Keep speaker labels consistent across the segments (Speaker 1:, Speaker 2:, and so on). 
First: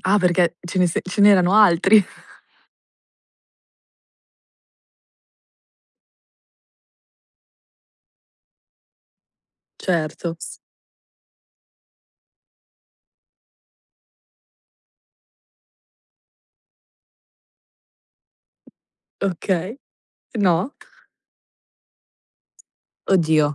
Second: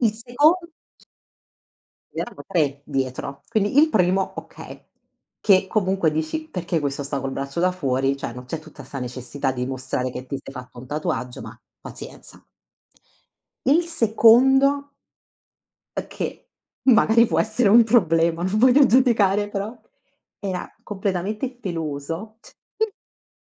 Speaker 1: Il
Speaker 2: Ah
Speaker 1: secon
Speaker 2: perché ce ne se ce n'erano altri?
Speaker 1: Ed erano 3 dietro. Quindi il primo, okay. Che comunque dici: "Perché questo sta col braccio da fuori? Cioè non c'è tutta sta necessità di dimostrare che
Speaker 2: Certo,
Speaker 1: ti sei
Speaker 2: s
Speaker 1: fatto un tatuaggio, ma pazienza". Il secondo è che, magari può essere un problema, non voglio giudicare però,
Speaker 2: Okay.
Speaker 1: era
Speaker 2: No.
Speaker 1: completamente peloso.
Speaker 2: Oddio.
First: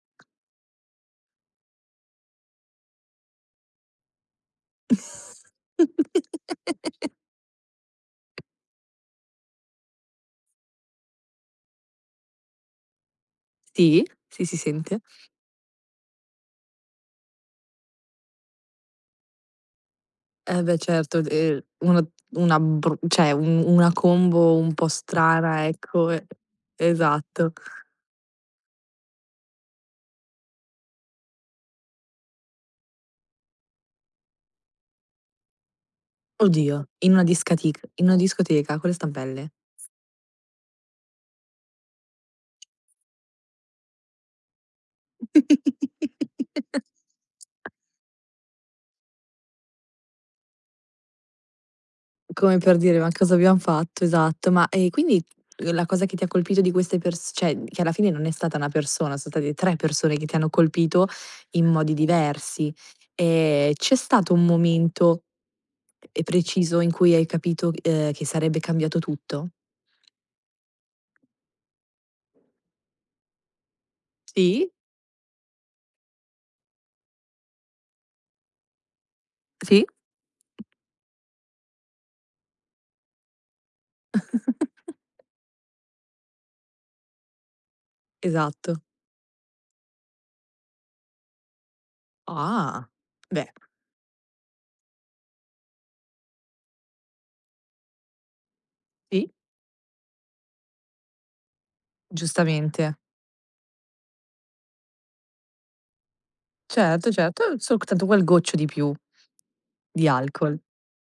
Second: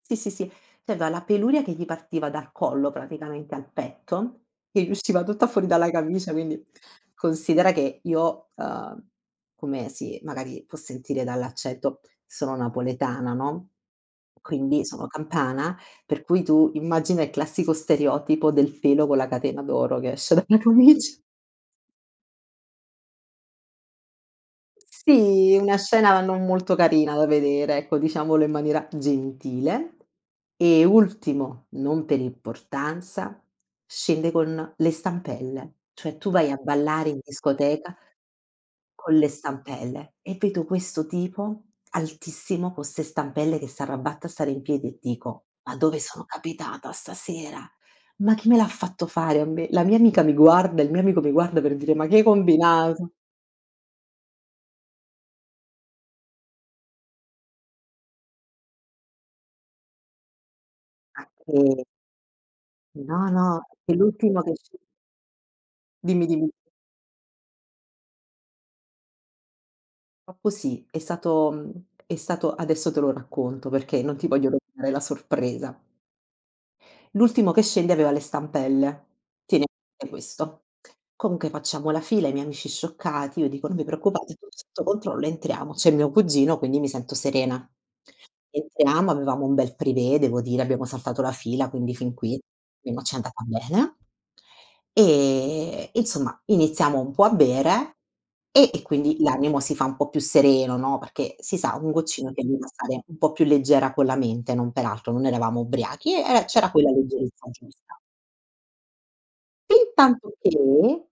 Speaker 1: Sì, sì, sì, cioè aveva la peluria che gli partiva dal collo praticamente al petto, che gli usciva tutta fuori dalla camicia, quindi considera che io, uhm, come si magari può sentire dall'accento, sono napoletana, no,
Speaker 2: Sì, sì, si
Speaker 1: quindi
Speaker 2: sente.
Speaker 1: sono campana, per cui tu, immagina il classico stereotipo del pelo con la catena d'oro che esce
Speaker 2: E
Speaker 1: dalla
Speaker 2: beh certo,
Speaker 1: camic
Speaker 2: d ehm, una una bru cioè un una combo un po'
Speaker 1: Sì,
Speaker 2: strana
Speaker 1: una
Speaker 2: ecco,
Speaker 1: scena
Speaker 2: e
Speaker 1: non molto carina da
Speaker 2: esatto.
Speaker 1: vedere, ecco, diciamolo in maniera gentile. E ultimo, non per importanza, scende con le stampelle. Cioè tu vai a
Speaker 2: Oddio,
Speaker 1: ballare
Speaker 2: in
Speaker 1: in
Speaker 2: una discatic
Speaker 1: discoteca
Speaker 2: in una discoteca con le
Speaker 1: con le
Speaker 2: stampelle?
Speaker 1: stampelle? E vedo questo tipo altissimo con ste stampelle che s'arrabatta a stare in piedi e dico: "Ma dove sono capitata stasera? Ma chi me l'ha fatto fare a me?". La mia amica mi guarda, il mio amico mi guarda per dire: "Ma che hai
Speaker 2: Come per dire: "Ma
Speaker 1: combinato?".
Speaker 2: cosa abbiam fatto?". Esatto. Ma, ehm, quindi, uhm, la cosa che ti ha colpito di queste pers cioè, che alla fine non è stata una persona, son state 3 persone che ti hanno colpito in
Speaker 1: Macchè.
Speaker 2: modi diversi,
Speaker 1: No, no,
Speaker 2: ehm, c'è stato
Speaker 1: l'ultimo
Speaker 2: un
Speaker 1: che sce
Speaker 2: momento, ehm,
Speaker 1: Dimmi, dimmi.
Speaker 2: preciso in cui hai capito, ehm, che sarebbe cambiato tutto?
Speaker 1: Oppo sì, è stato mhmm, è stato adesso te lo racconto perché non ti voglio
Speaker 2: Sì.
Speaker 1: rovinare la sorpresa. L'ultimo che scende aveva le stampelle. Tieni a
Speaker 2: Sì.
Speaker 1: [unintelligible] questo. Comunque facciamo la fila, i miei amici scioccati io dico: "Non vi preoccupate, [unintelligible] sotto controllo". Entriamo. C'è mio cugino, quindi mi sento serena.
Speaker 2: Esatto.
Speaker 1: Entriamo, avevamo un bel privé devo dire, abbiamo saltato la fila, quindi fin qui,
Speaker 2: Ah!
Speaker 1: almeno ci è andata
Speaker 2: beh.
Speaker 1: bene. Ehm, e insomma iniziamo un po' a bere e e quindi
Speaker 2: Sì.
Speaker 1: l'animo si fa un po' più sereno, no, perché si sa, un goccino ti aiuta a
Speaker 2: Giustamente.
Speaker 1: stare un po' più leggera con la mente, non peraltro, non eravamo ubriachi, eh, eh, c'era quella
Speaker 2: Certo, certo,
Speaker 1: leggerezza
Speaker 2: ehm, solc
Speaker 1: giusta.
Speaker 2: tanto quel goccio di più di
Speaker 1: Fintanto
Speaker 2: alcol.
Speaker 1: che